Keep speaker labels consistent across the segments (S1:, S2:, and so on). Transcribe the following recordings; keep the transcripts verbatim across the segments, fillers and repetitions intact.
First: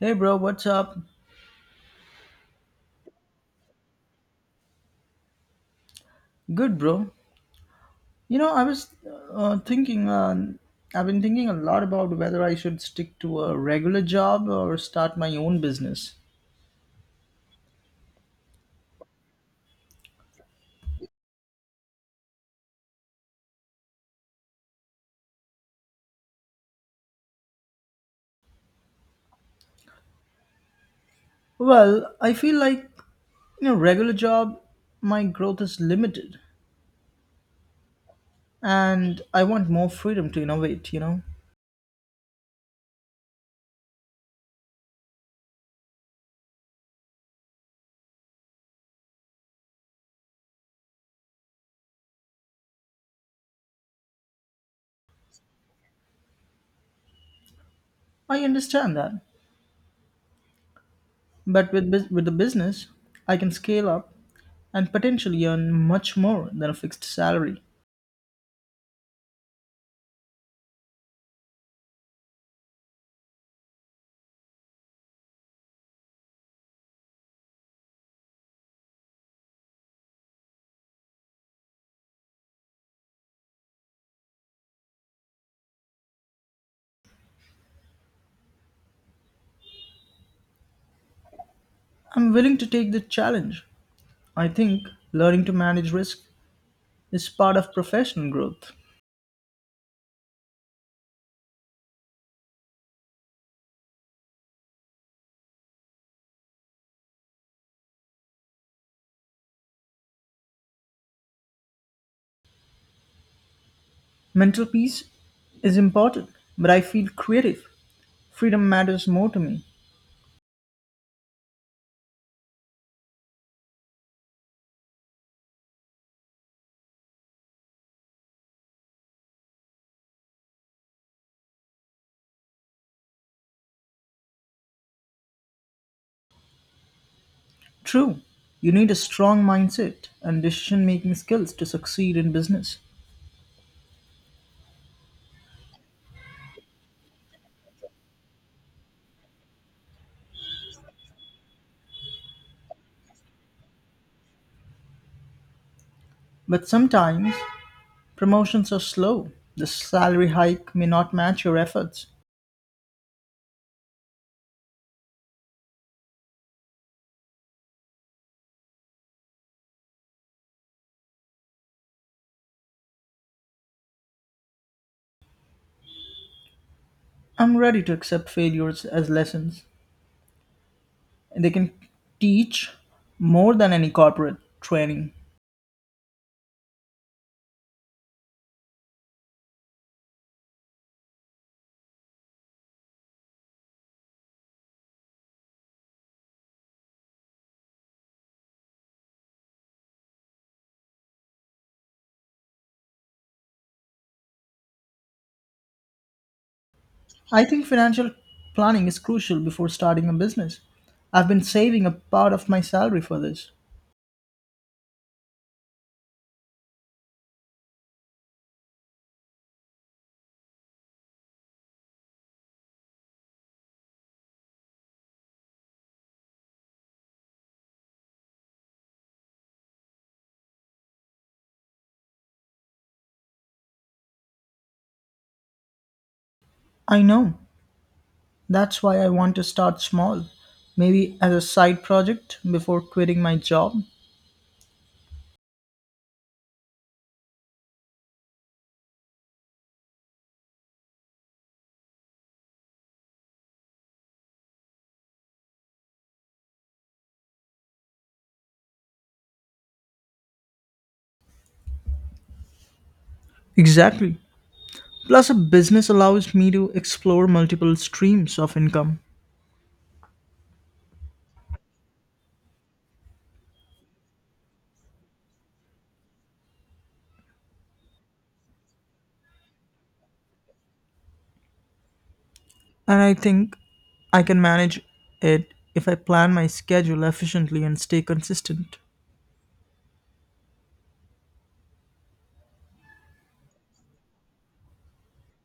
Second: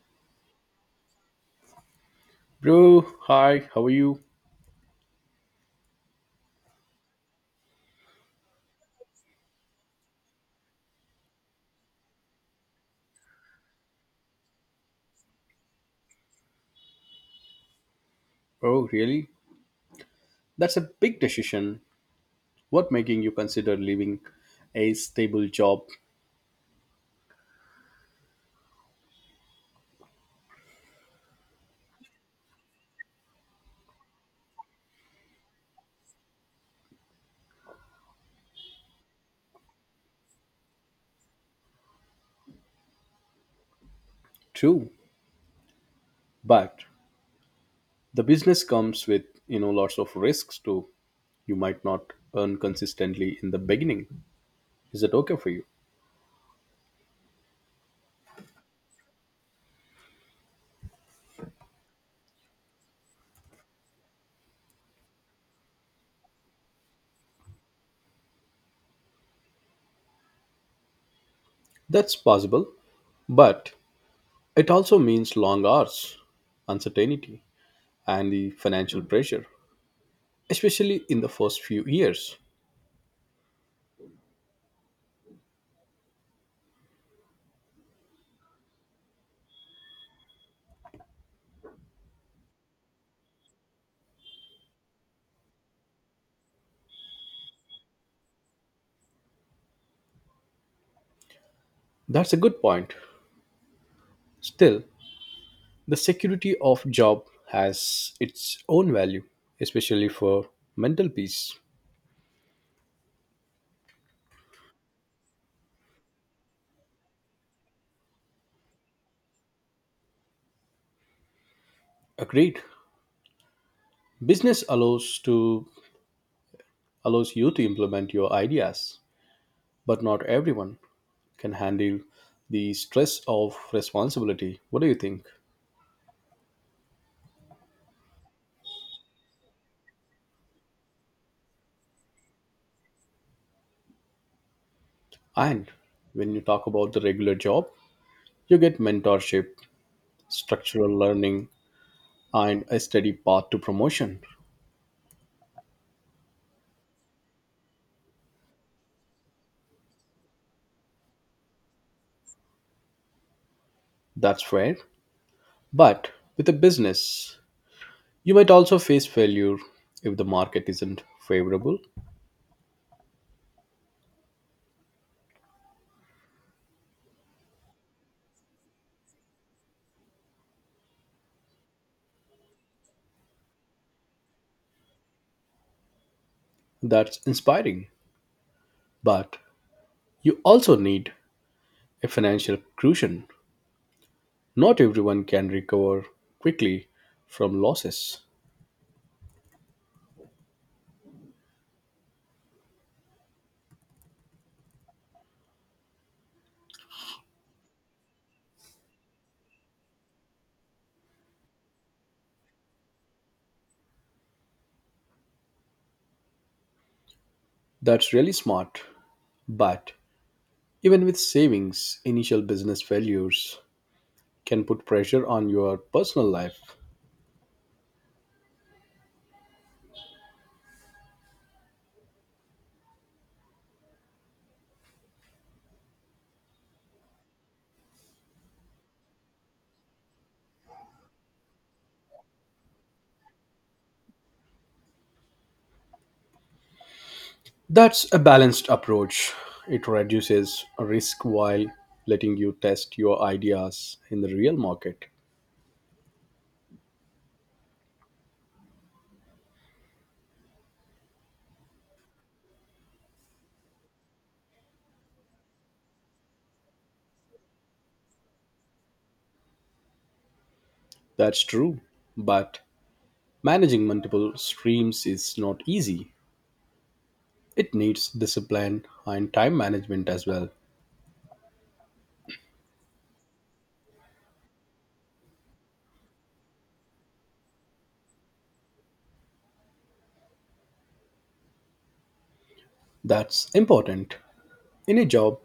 S1: Hey bro, what's up?
S2: Bro, hi, how are you?
S1: Good bro. You know, I was uh, thinking, uh, I've been thinking a lot about whether I should stick to a regular job or start my own business.
S2: Oh, really? That's a big decision. What making you consider leaving a stable job?
S1: Well, I feel like, you know, regular job, my growth is limited and I want more freedom to innovate, you know.
S2: True, but the business comes with, you know, lots of risks too. You might not earn consistently in the beginning. Is it okay for you?
S1: I understand that. But with bus- with the business, I can scale up and potentially earn much more than a fixed salary.
S2: That's possible, but it also means long hours, uncertainty, and the financial pressure, especially in the first few years.
S1: I'm willing to take the challenge. I think learning to manage risk is part of professional growth.
S2: That's a good point. Still, the security of job has its own value, especially for mental peace.
S1: Mental peace is important, but I feel creative. Freedom matters more to me.
S2: Agreed. Business allows to allows you to implement your ideas, but not everyone can handle the stress of responsibility. What do you think?
S1: True, you need a strong mindset and decision making skills to succeed in business.
S2: And when you talk about the regular job, you get mentorship, structural learning, and a steady path to promotion.
S1: But sometimes promotions are slow. The salary hike may not match your efforts.
S2: That's fair. But with a business, you might also face failure if the market isn't favorable.
S1: I'm ready to accept failures as lessons. And they can teach more than any corporate training.
S2: That's inspiring. But you also need a financial cushion. Not everyone can recover quickly from losses.
S1: I think financial planning is crucial before starting a business. I've been saving a part of my salary for this.
S2: That's really smart. But even with savings, initial business failures can put pressure on your personal life.
S1: I know. That's why I want to start small, maybe as a side project before quitting my job.
S2: That's a balanced approach. It reduces risk while letting you test your ideas in the real market.
S1: Exactly. Plus, a business allows me to explore multiple streams of income.
S2: That's true, but managing multiple streams is not easy. It needs discipline and time management as well.
S1: And I think I can manage it if I plan my schedule efficiently and stay consistent.
S2: That's important. In a job,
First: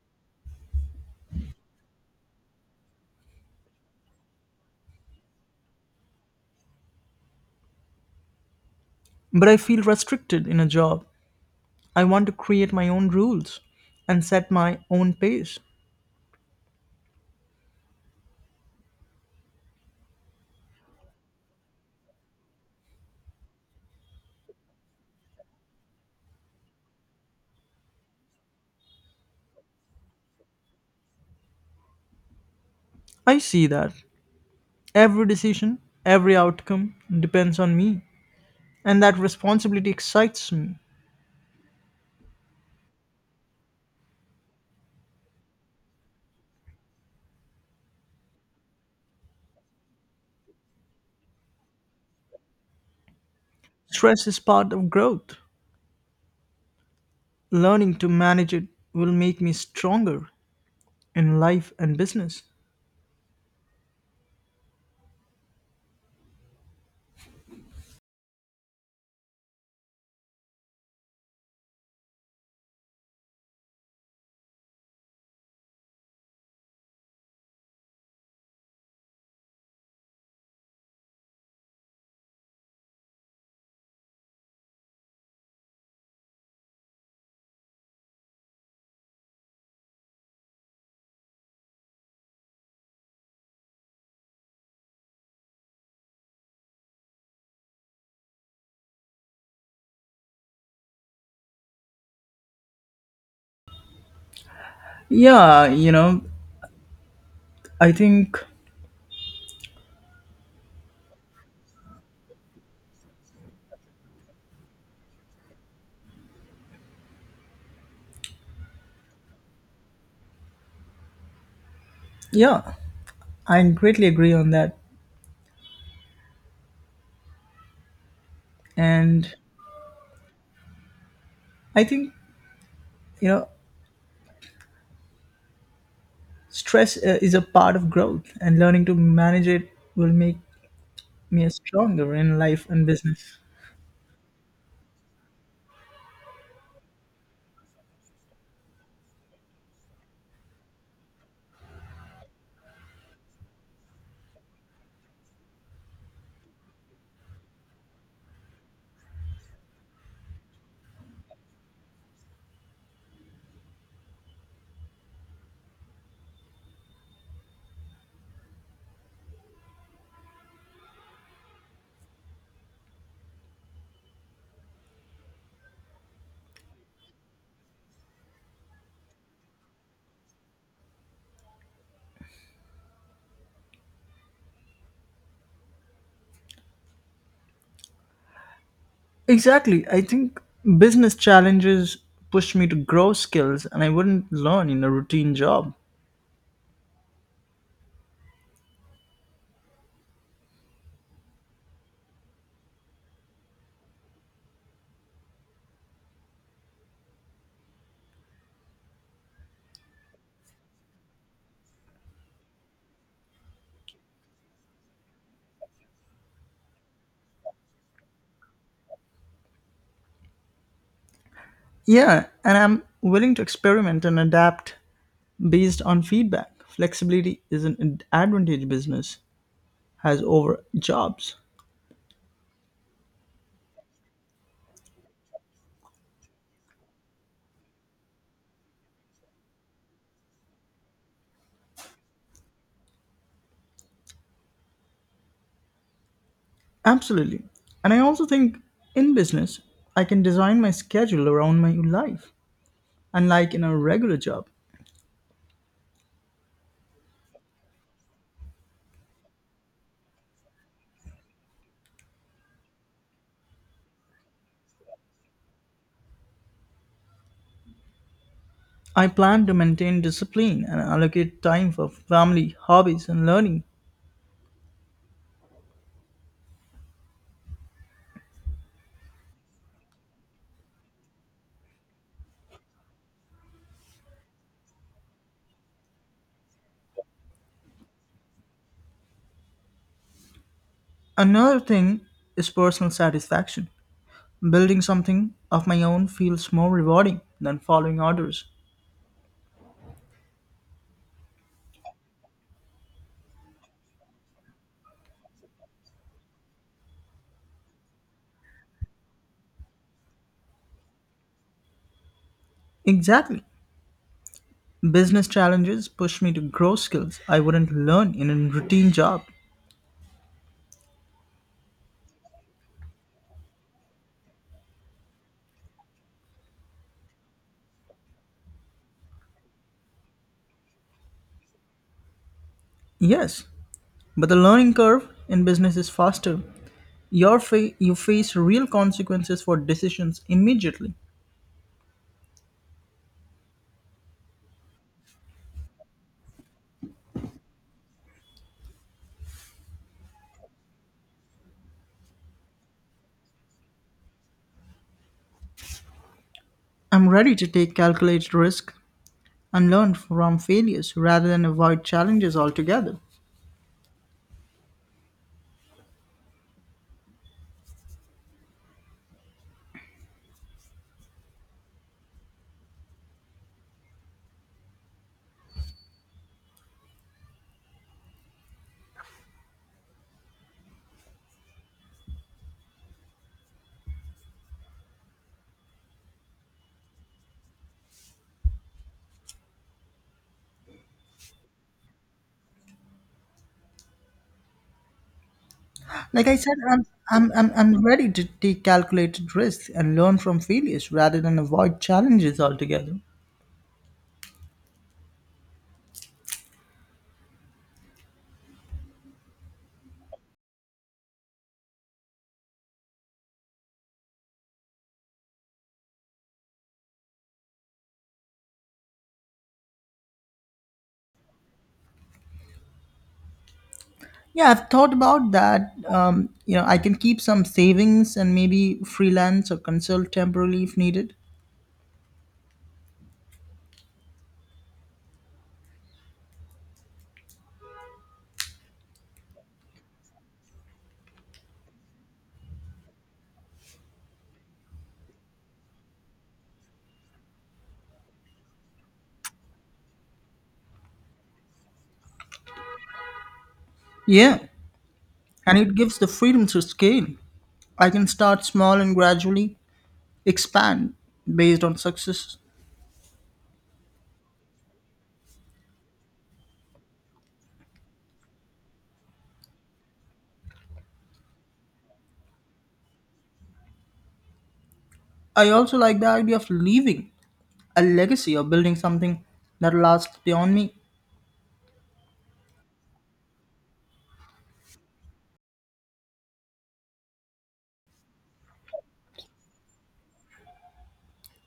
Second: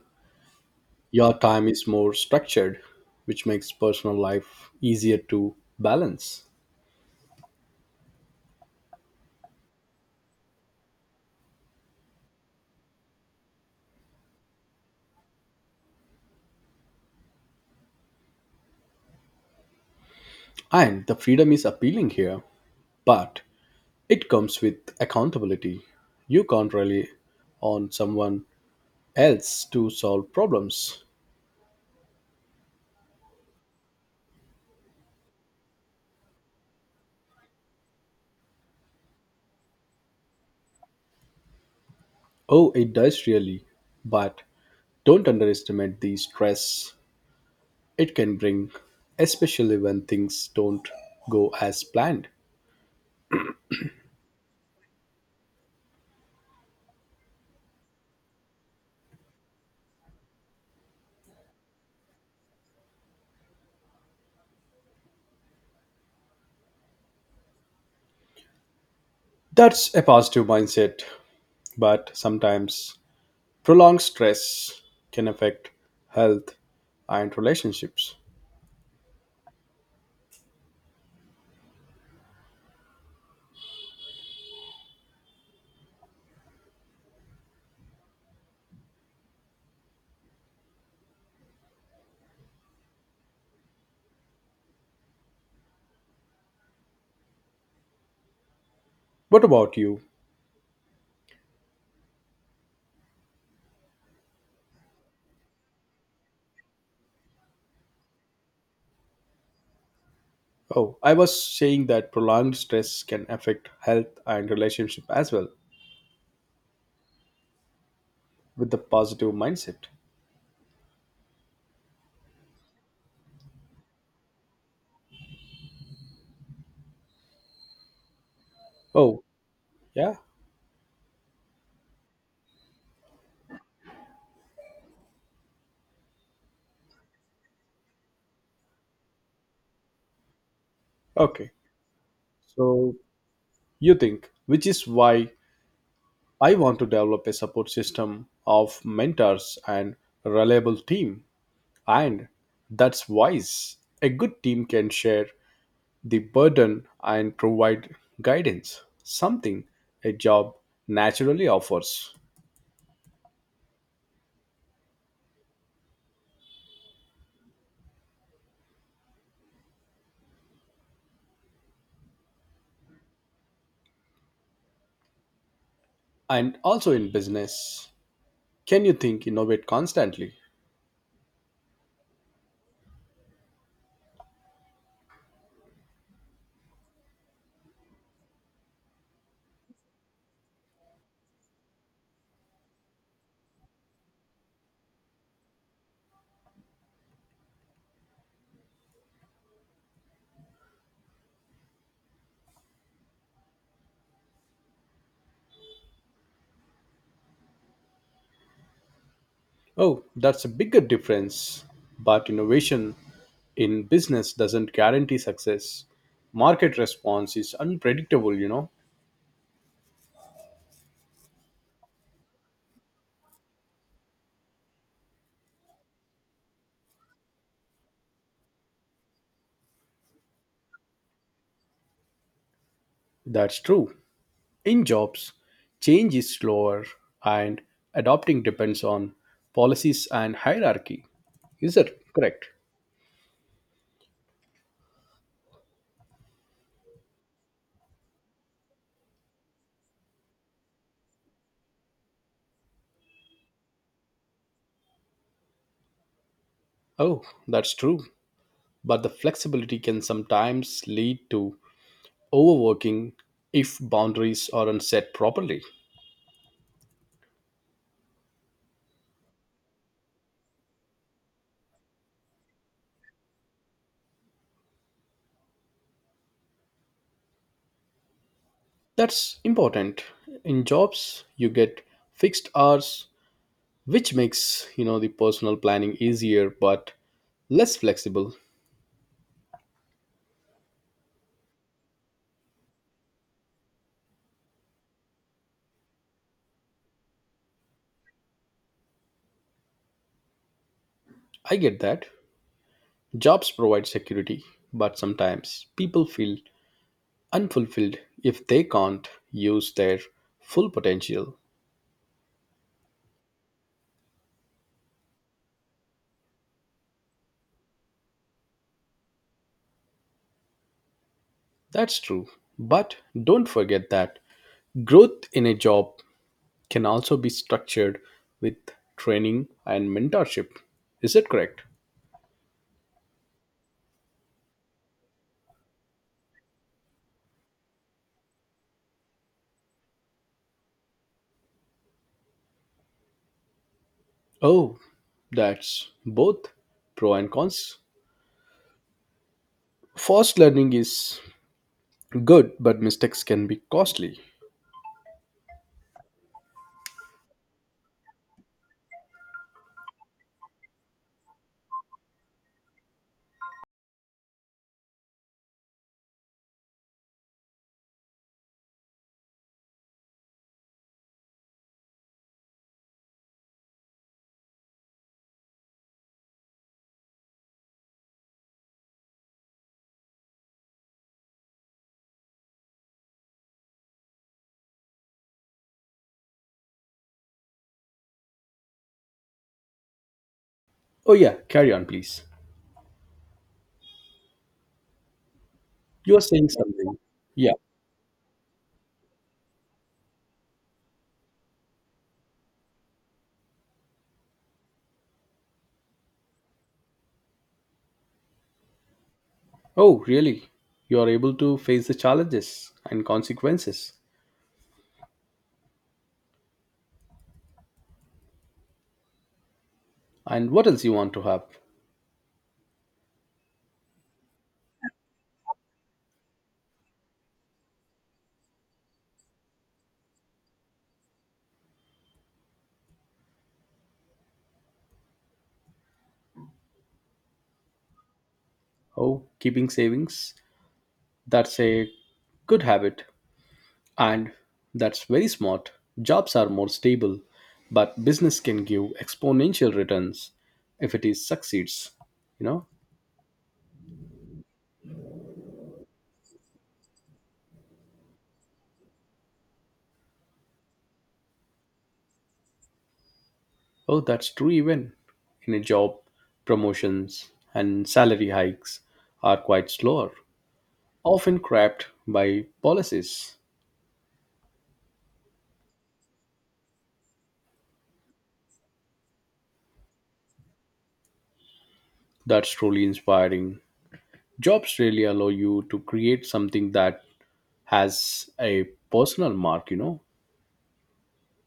S2: your time is more structured, which makes personal life easier to balance.
S1: But I feel restricted in a job. I want to create my own rules and set my own pace.
S2: And the freedom is appealing here, but it comes with accountability. You can't rely on someone else to solve problems.
S1: I see that every decision, every outcome depends on me, and that responsibility excites me.
S2: Oh, it does really, but don't underestimate the stress it can bring, especially when things don't go as planned.
S1: Stress is part of growth. Learning to manage it will make me stronger in life and business.
S2: That's a positive mindset, but sometimes prolonged stress can affect health and relationships. What about you?
S1: Yeah, you know, I think,
S2: Oh, I was saying that prolonged stress can affect health and relationship as well with the positive mindset.
S1: yeah, I greatly agree on that.
S2: Oh,
S1: And
S2: yeah.
S1: I think, you know, stress uh, is a part of growth, and learning to manage it will make me
S2: Okay.
S1: as stronger in life and
S2: So
S1: business.
S2: you think, which is why I want to develop a support system of mentors and reliable team. And that's wise. A good team can share the burden and provide guidance, something a job naturally offers. And also in business, can you think innovate constantly?
S1: Exactly. I think business challenges pushed me to grow skills and I wouldn't learn in a routine job.
S2: Oh, that's a bigger difference. But innovation in business doesn't guarantee success. Market response is unpredictable, you know.
S1: Yeah, and I'm willing to experiment and adapt based on feedback. Flexibility is an ad- advantage business has over jobs.
S2: That's true. In jobs, change is slower and adopting depends on policies and hierarchy. Is that correct?
S1: Absolutely. And I also think in business, I can design my schedule around my life, unlike in a regular job.
S2: Oh, that's true. But the flexibility can sometimes lead to overworking if boundaries aren't set properly.
S1: I plan to maintain discipline and allocate time for family, hobbies, and learning.
S2: That's important. In jobs, you get fixed hours, which makes you know the personal planning easier but less flexible.
S1: Another thing is personal satisfaction. Building something of my own feels more rewarding than following orders.
S2: I get that. Jobs provide security, but sometimes people feel unfulfilled if they can't use their full potential.
S1: Exactly. Business challenges push me to grow skills I wouldn't learn in a routine job.
S2: That's true. But don't forget that growth in a job can also be structured with training and mentorship. Is that correct?
S1: Yes, but the learning curve in business is faster. Your fa- you face real consequences for decisions immediately.
S2: Oh, that's both pro and cons. Fast learning is good, but mistakes can be costly.
S1: I'm ready to take calculated risk and learn from failures rather than avoid challenges altogether.
S2: Oh, yeah, carry on, please. You are
S1: Like I
S2: saying
S1: said, I'm,
S2: something.
S1: I'm,
S2: Yeah.
S1: I'm, I'm ready to take calculated risks and learn from failures rather than avoid challenges altogether.
S2: Oh, really? You are able to face the challenges and consequences. And what else you want to have?
S1: Yeah, I've thought about that. Um, you know, I can keep some savings and maybe freelance or consult temporarily if needed.
S2: Oh, keeping savings. That's a good habit. And that's very smart. Jobs are more stable, but business can give exponential returns if it is succeeds. You know?
S1: Yeah, and it gives the freedom to scale. I can start small and gradually expand based on success.
S2: Oh, that's true even in a job, promotions and salary hikes are quite slower, often cramped by policies.
S1: I also like the idea of leaving a legacy or building something that lasts beyond me.
S2: That's truly inspiring. Jobs really allow you to create something that has a personal mark, you know.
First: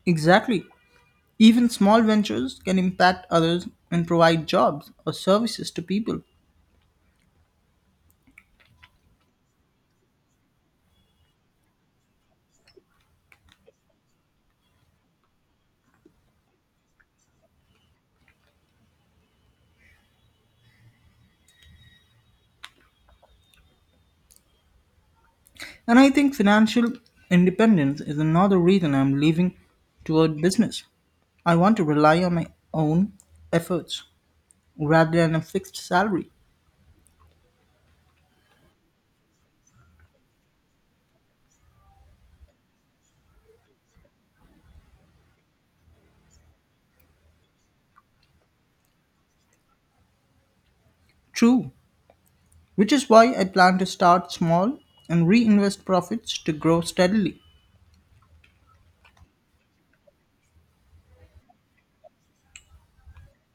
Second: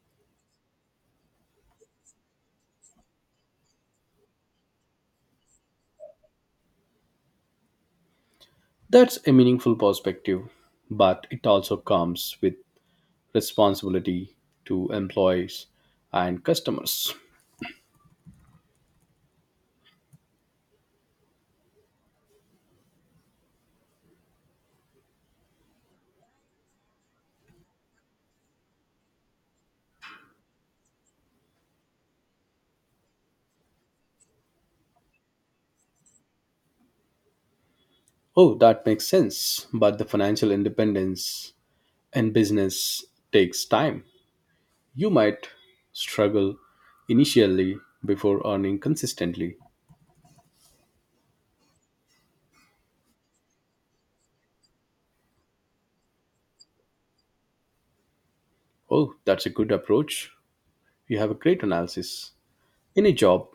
S1: Exactly. Even small ventures can impact others and provide jobs or services to people.
S2: That's a meaningful perspective, but it also comes with responsibility to employees and customers.
S1: And I think financial independence is another reason I'm leaving toward business. I want to rely on my own efforts rather than a fixed salary.
S2: Oh, that makes sense, but the financial independence in business takes time. You might struggle initially before earning consistently.
S1: True, which is why I plan to start small and reinvest profits to grow steadily.
S2: Oh, that's a good approach. You have a great analysis. In a job,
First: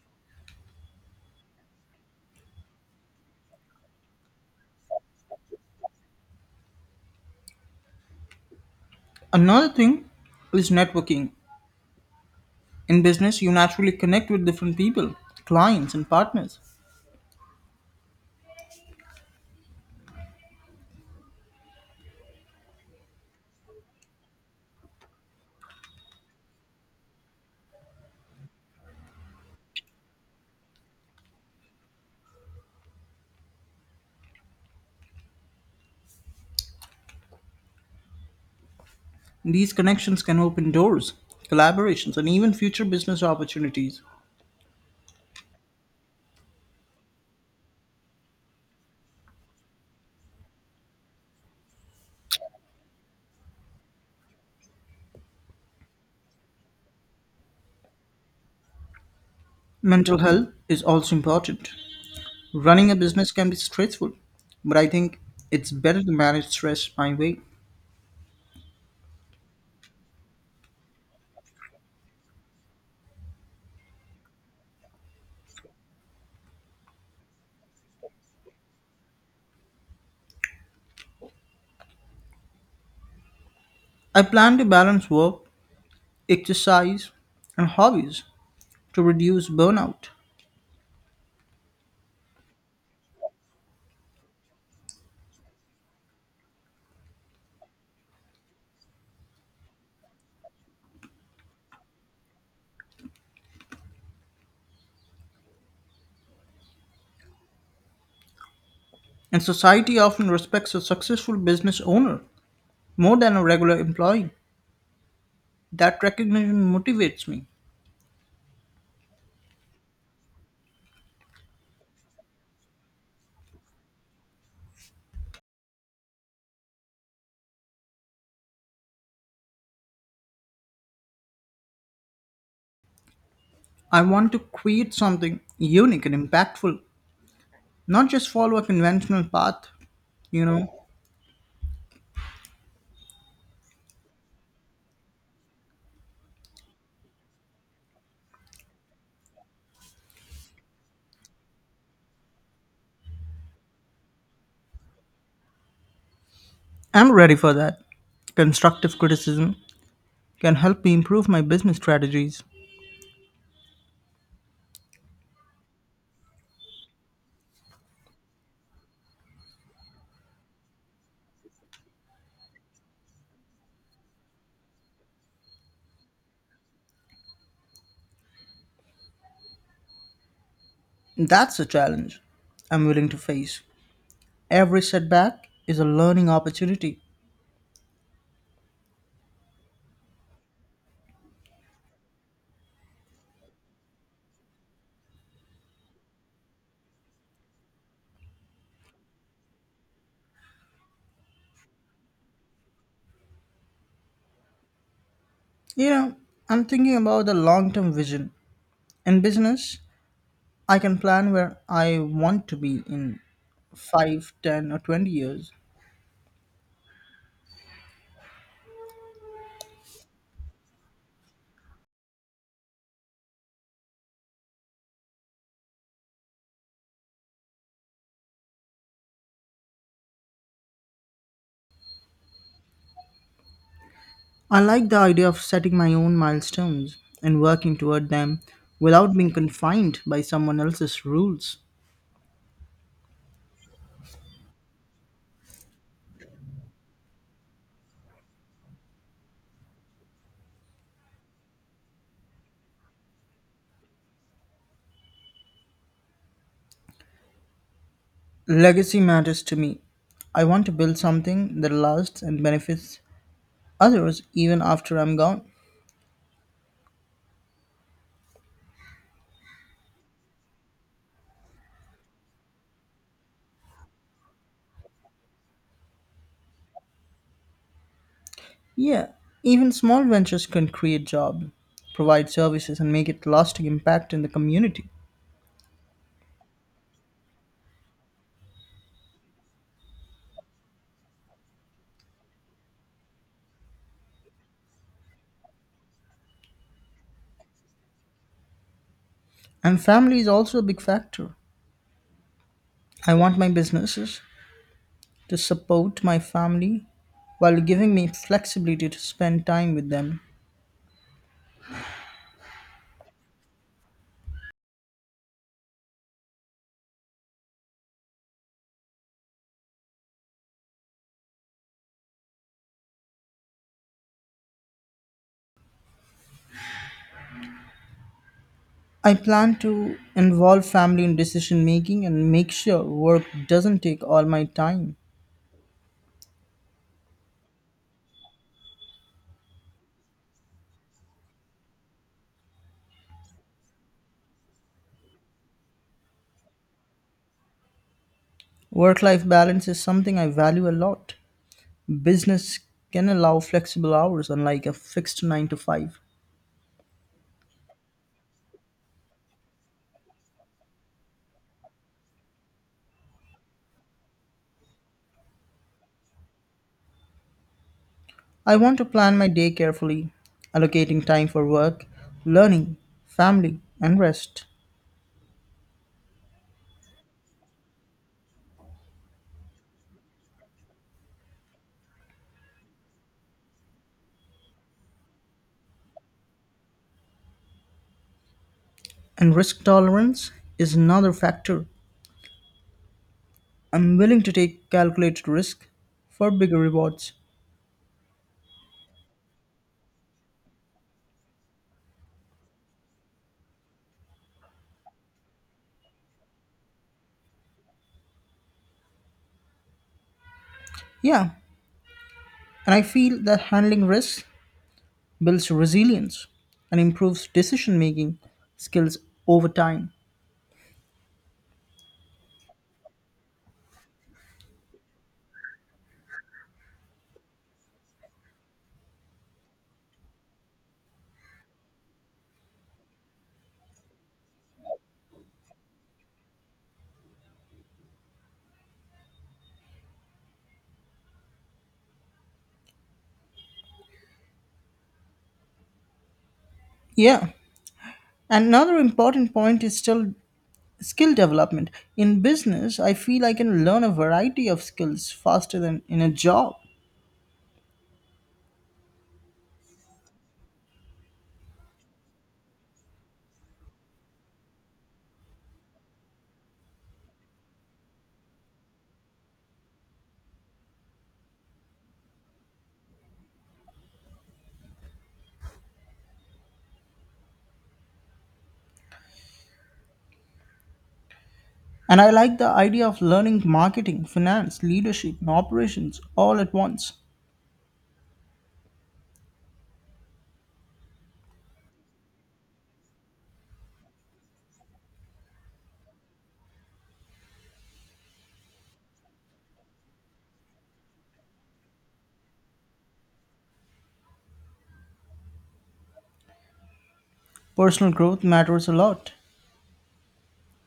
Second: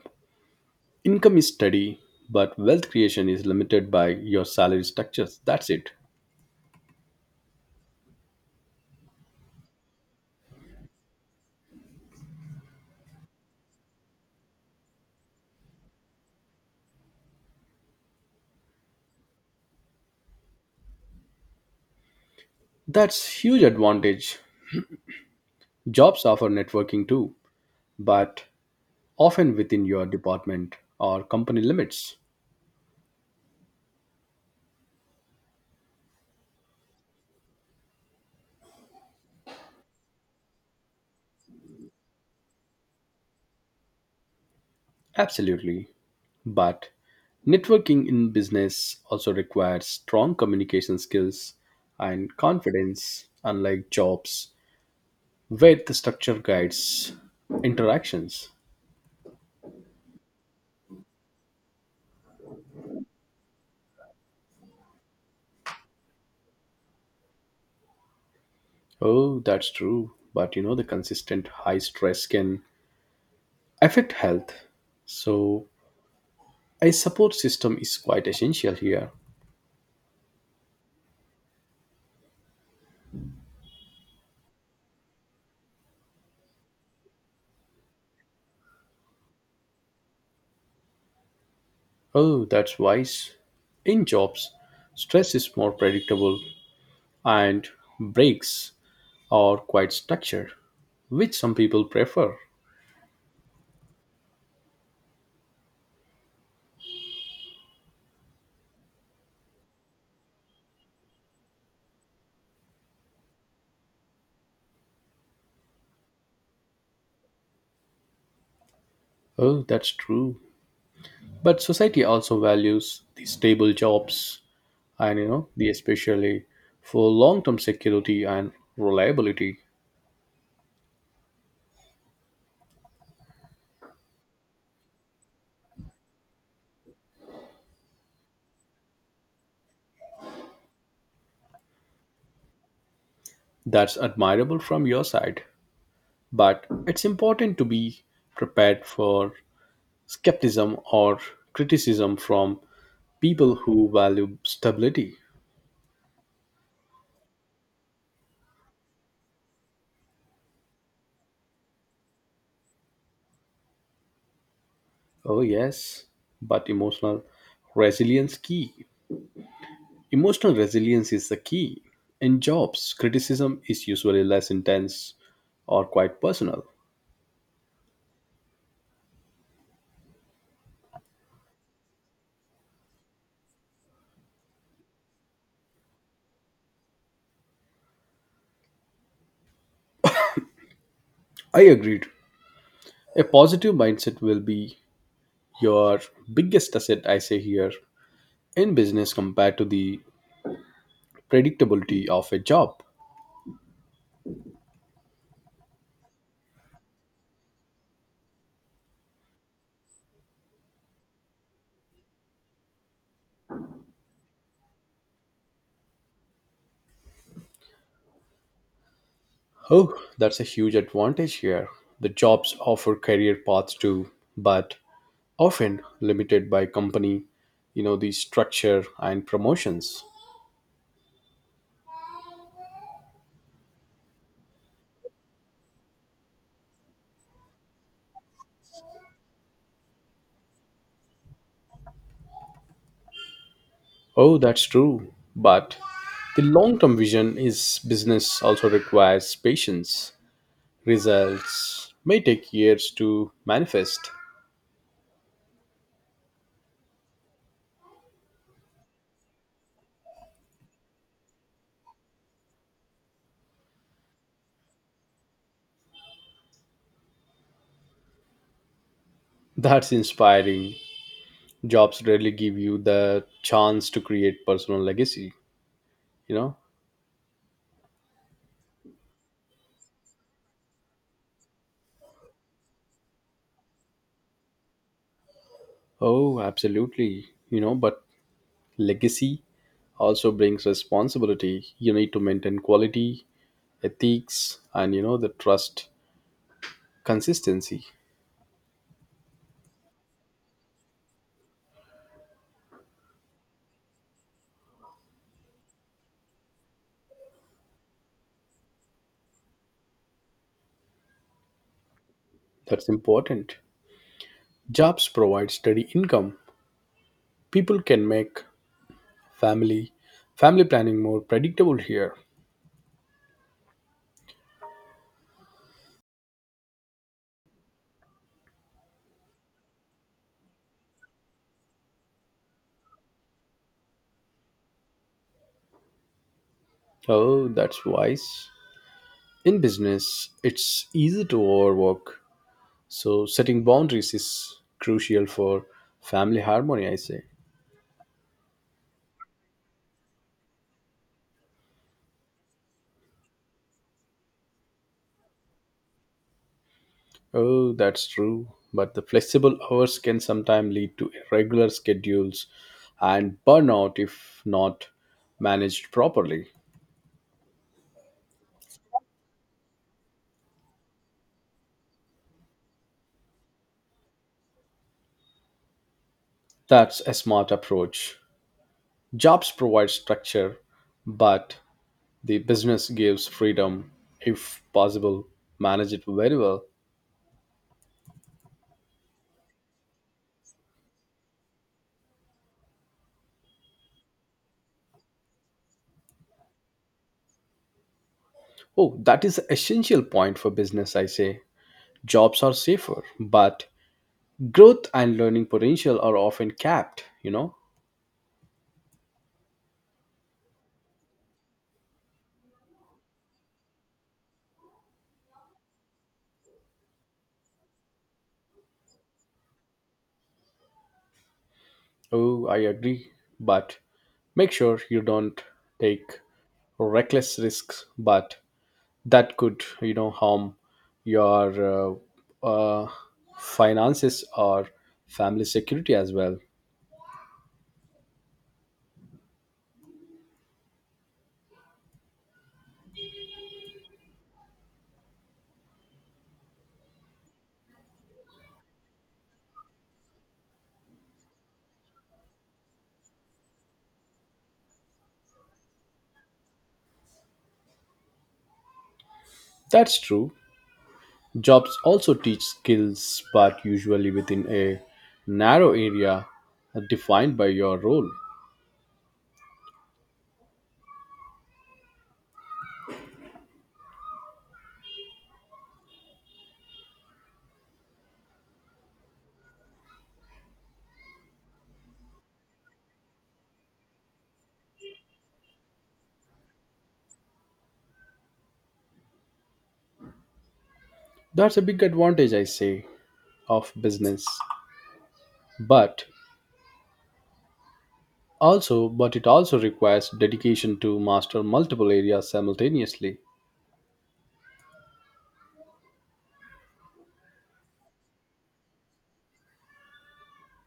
S2: income is steady, but wealth creation is limited by your salary structures. That's it.
S1: Another thing is networking. In business, you naturally connect with different people, clients, and partners.
S2: That's huge advantage. Jobs offer networking too, but often within your department or company limits.
S1: These connections can open doors, collaborations, and even future business opportunities.
S2: Absolutely. But networking in business also requires strong communication skills and confidence, unlike jobs where the structure guides interactions.
S1: Mental health is also important. Running a business can be stressful, but I think it's better to manage stress my way.
S2: Oh, that's true. But you know, the consistent high stress can affect health. So a support system is quite essential here.
S1: I plan to balance work, exercise, and hobbies to reduce burnout.
S2: Oh, that's wise. In jobs, stress is more predictable and breaks are quite structured, which some people prefer.
S1: And society often respects a successful business owner more than a regular employee. That recognition motivates me.
S2: Oh, that's true. But society also values the stable jobs and you know, the especially for long-term security and reliability.
S1: I want to create something unique and impactful, not just follow a conventional path. You know,
S2: That's admirable from your side, but it's important to be prepared for skepticism or criticism from people who value stability.
S1: I'm ready for that. Constructive criticism can help me improve my business strategies.
S2: Oh, yes, but emotional resilience key. Emotional resilience is the key. In jobs, criticism is usually less intense or quite personal.
S1: That's a challenge I'm willing to face. Every setback is a learning opportunity.
S2: I agreed. A positive mindset will be your biggest asset, I say here, in business compared to the predictability of a job.
S1: You know, I'm thinking about the long term vision. In business, I can plan where I want to be in five, ten, or twenty years.
S2: Oh, that's a huge advantage here. The jobs offer career paths too, but often limited by company, you know, the structure and promotions.
S1: I like the idea of setting my own milestones and working toward them without being confined by someone else's rules.
S2: Oh, that's true. But the long term vision is business also requires patience. Results may take years to manifest.
S1: Legacy matters to me. I want to build something that lasts and benefits others even after I'm gone.
S2: That's inspiring. Jobs rarely give you the chance to create personal legacy, you know?
S1: Yeah, even small ventures can create jobs, provide services, and make a lasting impact in the community.
S2: Oh, absolutely. You know, but legacy also brings responsibility you need to maintain quality ethics and you know the trust consistency.
S1: And family is also a big factor. I want my businesses to support my family while giving me flexibility to spend time with them.
S2: That's important. Jobs provide steady income. People can make family family planning more predictable here.
S1: I plan to involve family in decision making and make sure work doesn't take all my time.
S2: Oh, that's wise. In business it's easy to overwork, so setting boundaries is crucial for family harmony, I say.
S1: Work life balance is something I value a lot. Business can allow flexible hours, unlike a fixed nine to five.
S2: Oh, that's true. But the flexible hours can sometimes lead to irregular schedules and burnout if not managed properly.
S1: I want to plan my day carefully, allocating time for work, learning, family, and rest.
S2: That's a smart approach. Jobs provide structure, but the business gives freedom. If possible, manage it very well.
S1: And risk tolerance is another factor. I'm willing to take calculated risk for bigger rewards.
S2: Oh, that is essential point for business, I say. Jobs are safer, but growth and learning potential are often capped, you know?
S1: Yeah, and I feel that handling risks builds resilience, and improves decision making skills over time.
S2: Oh, I agree. But make sure you don't take reckless risks but that could you know harm your uh, uh, finances or family security as well.
S1: Yeah. Another important point is still skill development. In business, I feel I can learn a variety of skills faster than in a job.
S2: That's true. Jobs also teach skills but usually within a narrow area defined by your role.
S1: And I like the idea of learning marketing, finance, leadership, and operations all at once.
S2: That's a big advantage, I say, of business. But also but it also requires dedication to master multiple areas simultaneously.
S1: Personal growth matters a lot.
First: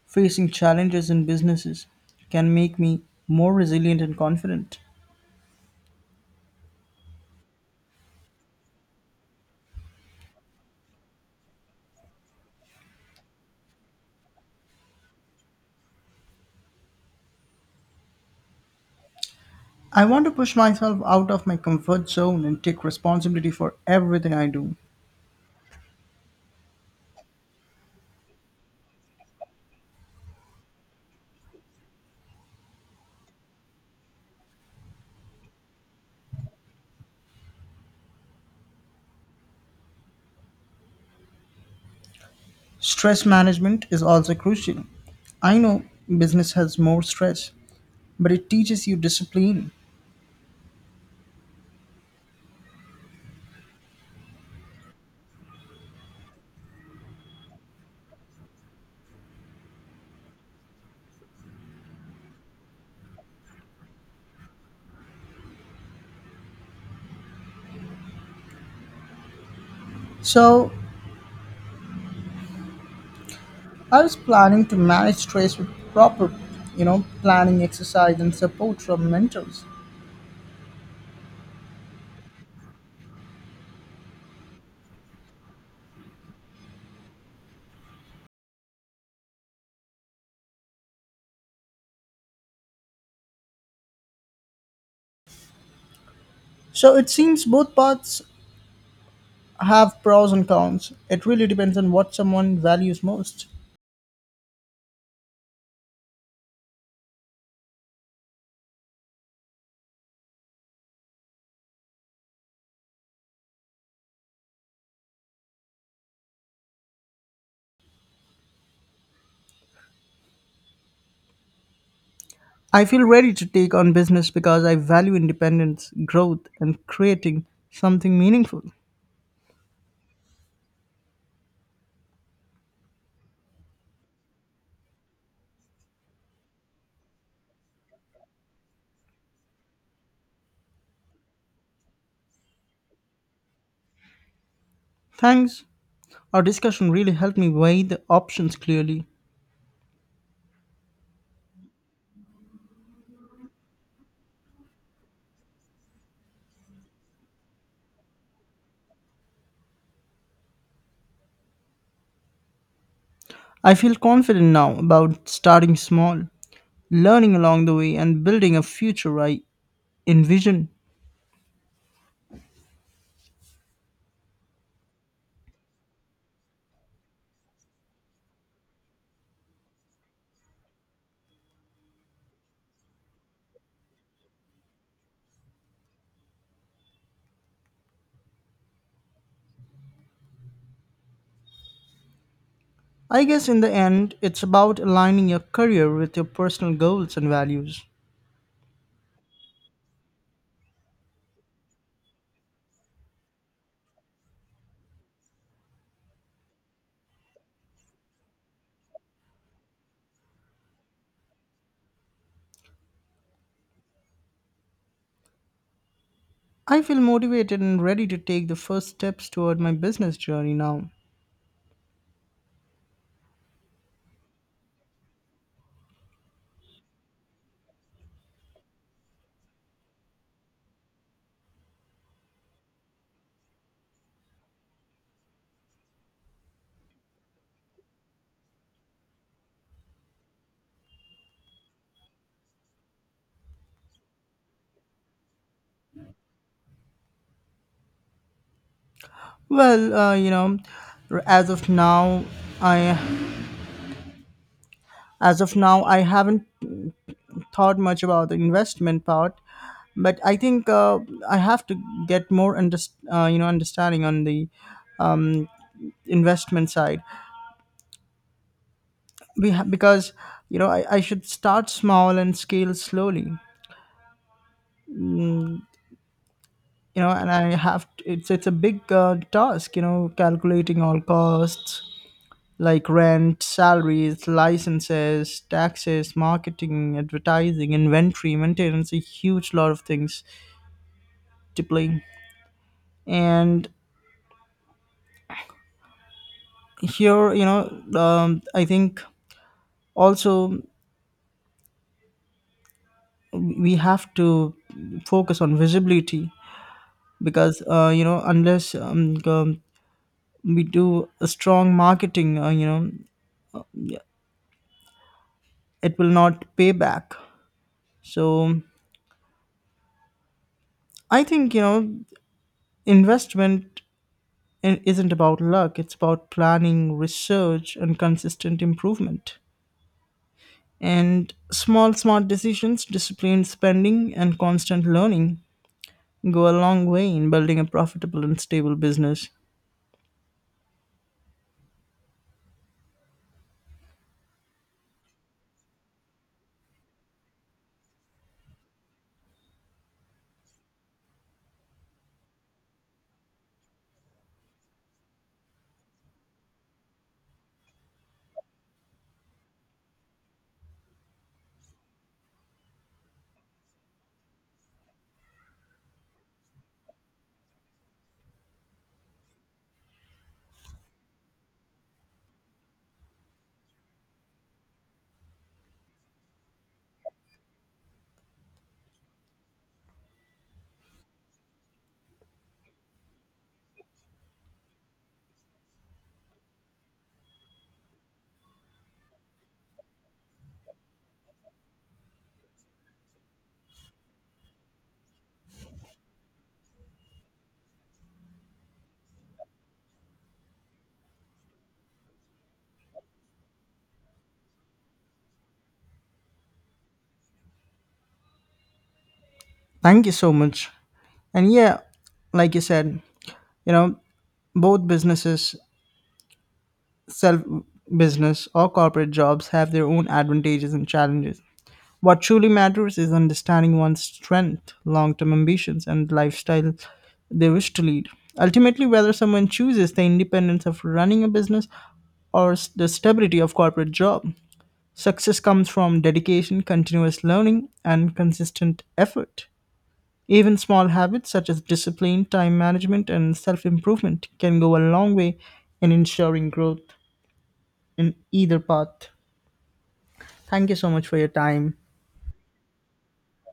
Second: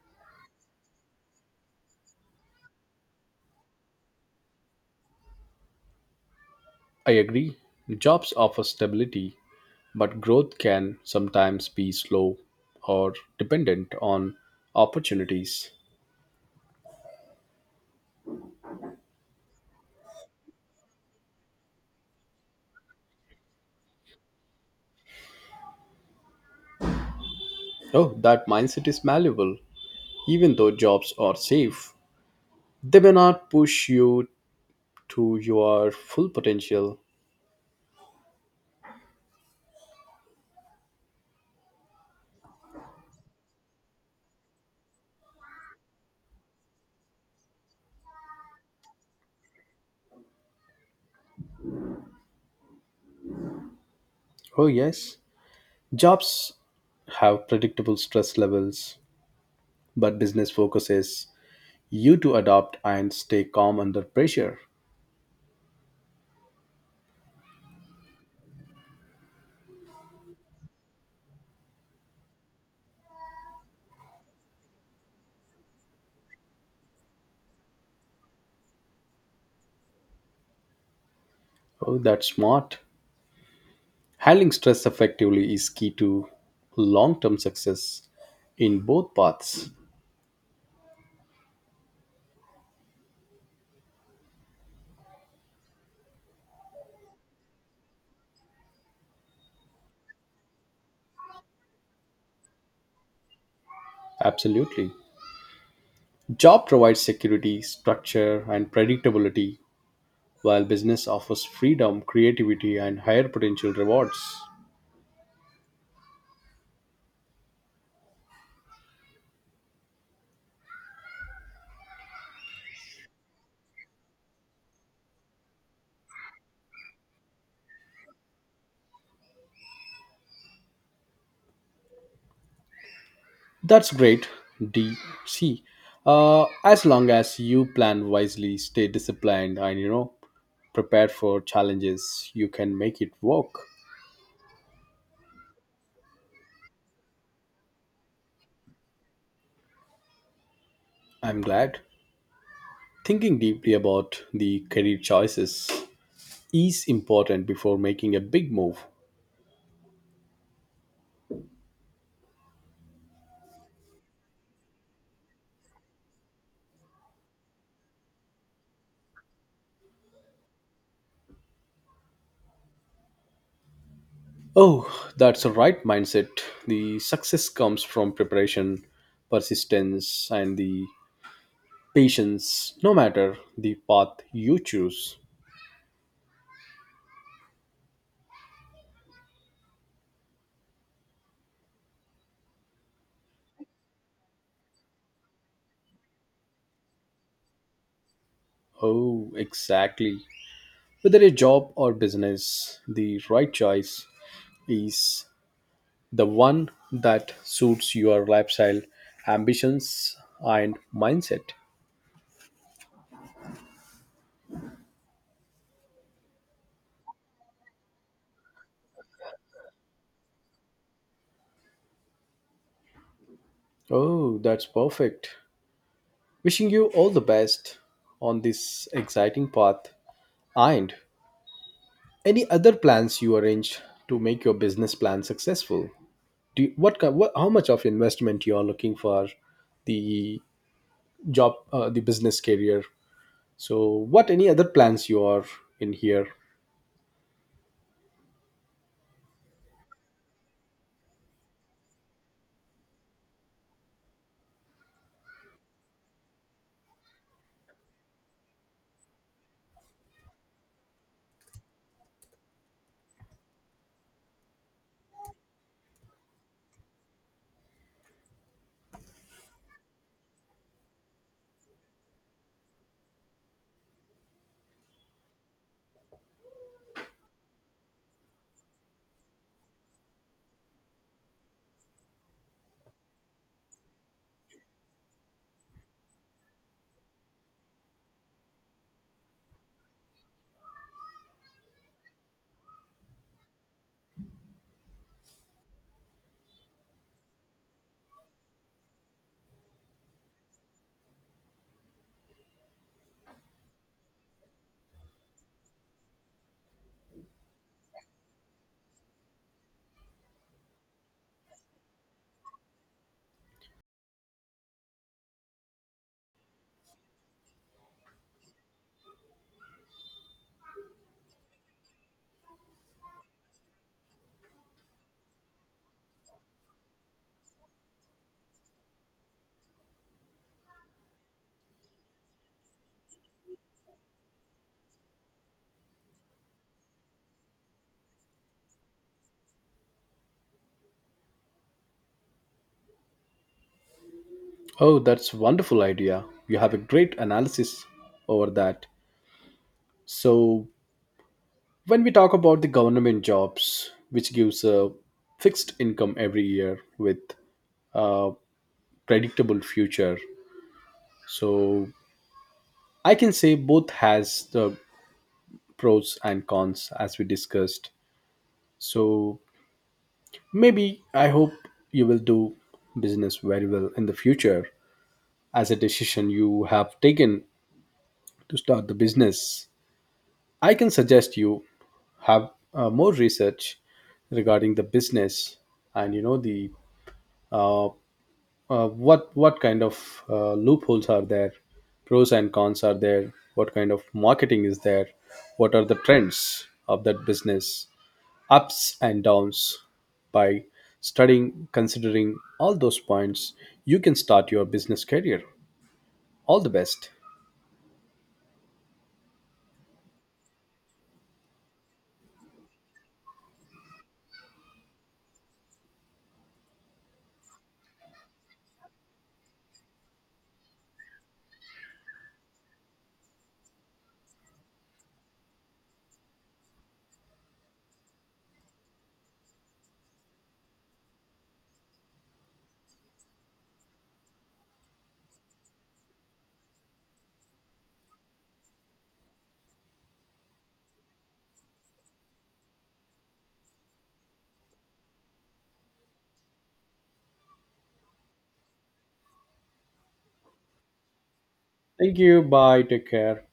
S1: Facing challenges in businesses can make me more resilient and confident.
S2: I agree. Jobs offer stability, but growth can sometimes be slow or dependent on opportunities.
S1: I want to push myself out of my comfort zone and take responsibility for everything I do.
S2: Oh, that mindset is malleable. Even though jobs are safe, they may not push you to your full potential.
S1: Stress management is also crucial. I know business has more stress, but it teaches you discipline.
S2: Oh, yes. Jobs have predictable stress levels, but business focuses you to adapt and stay calm under pressure.
S1: So I was planning to manage stress with proper, you know, planning, exercise, and support from mentors.
S2: Oh, that's smart. Handling stress effectively is key to long term success in both paths.
S1: So it seems both paths have pros and cons. It really depends on what someone values most.
S2: Absolutely. Job provides security, structure, and predictability, while business offers freedom, creativity, and higher potential rewards.
S1: I feel ready to take on business because I value independence, growth, and creating something meaningful.
S2: That's great, D C. Uh, as long as you plan wisely, stay disciplined, and you know, prepare for challenges, you can make it work.
S1: Thanks. Our discussion really helped me weigh the options clearly.
S2: I'm glad. Thinking deeply about the career choices is important before making a big move.
S1: I feel confident now about starting small, learning along the way, and building a future I envision.
S2: Oh, that's the right mindset. The success comes from preparation, persistence, and the patience, no matter the path you choose.
S1: I guess in the end, it's about aligning your career with your personal goals and values.
S2: Oh, exactly. Whether a job or business, the right choice is the one that suits your lifestyle, ambitions, and mindset.
S1: I feel motivated and ready to take the first steps toward my business journey now.
S2: Oh, that's perfect. Wishing you all the best on this exciting path and any other plans you arrange to make your business plan successful. Do you, what, ki- what how much of investment you are looking for the job uh, the business career. So what any other plans you are in here?
S1: Well, uh, you know, r- as of now, I as of now I haven't thought much about the investment part, but I think uh, I have to get more under, uh, you know, understanding on the investment side. We ha- because you know I, I should start small and scale slowly. You know, and I have t it's it's a big uh, task. You know, calculating all costs, like rent, salaries, licenses, taxes, marketing, advertising, inventory, maintenance, a huge lot of things to play. And here, you know, um, I think also we have to focus on visibility because, uh, you know, unless um, um, we do a strong marketing, uh, you know, it will not pay back. So I think, you know, investment it isn't about luck, it's about planning, research, and consistent improvement. And small, smart decisions, disciplined spending, and constant learning go a long way in building a profitable and stable business.
S2: Oh, that's wonderful idea. You have a great analysis over that. So when we talk about the government jobs, which gives a fixed income every year with uh, predictable future, so I can say both has the pros and cons as we discussed. So maybe I hope you will do business very well in the future. As a decision you have taken to start the business, I can suggest you have uh, more research regarding the business and you know the uh, uh, what what kind of uh, loopholes are there, pros and cons are there, what kind of marketing is there, what are the trends of that business, ups and downs. By studying considering all those points, you can start your business career. All the best.
S1: Thank you so much. And yeah, like you said, you know, both businesses self business or corporate jobs have their own advantages and challenges. What truly matters is understanding one's strength, long term ambitions, and lifestyle they wish to lead. Ultimately, whether someone chooses the independence of running a business or s- the stability of corporate job, success comes from dedication, continuous learning, and consistent effort. Even small habits such as discipline, time management, and self improvement can go a long way in ensuring growth in either path. Thank you so much for your time.
S2: Thank you. Bye. Take care.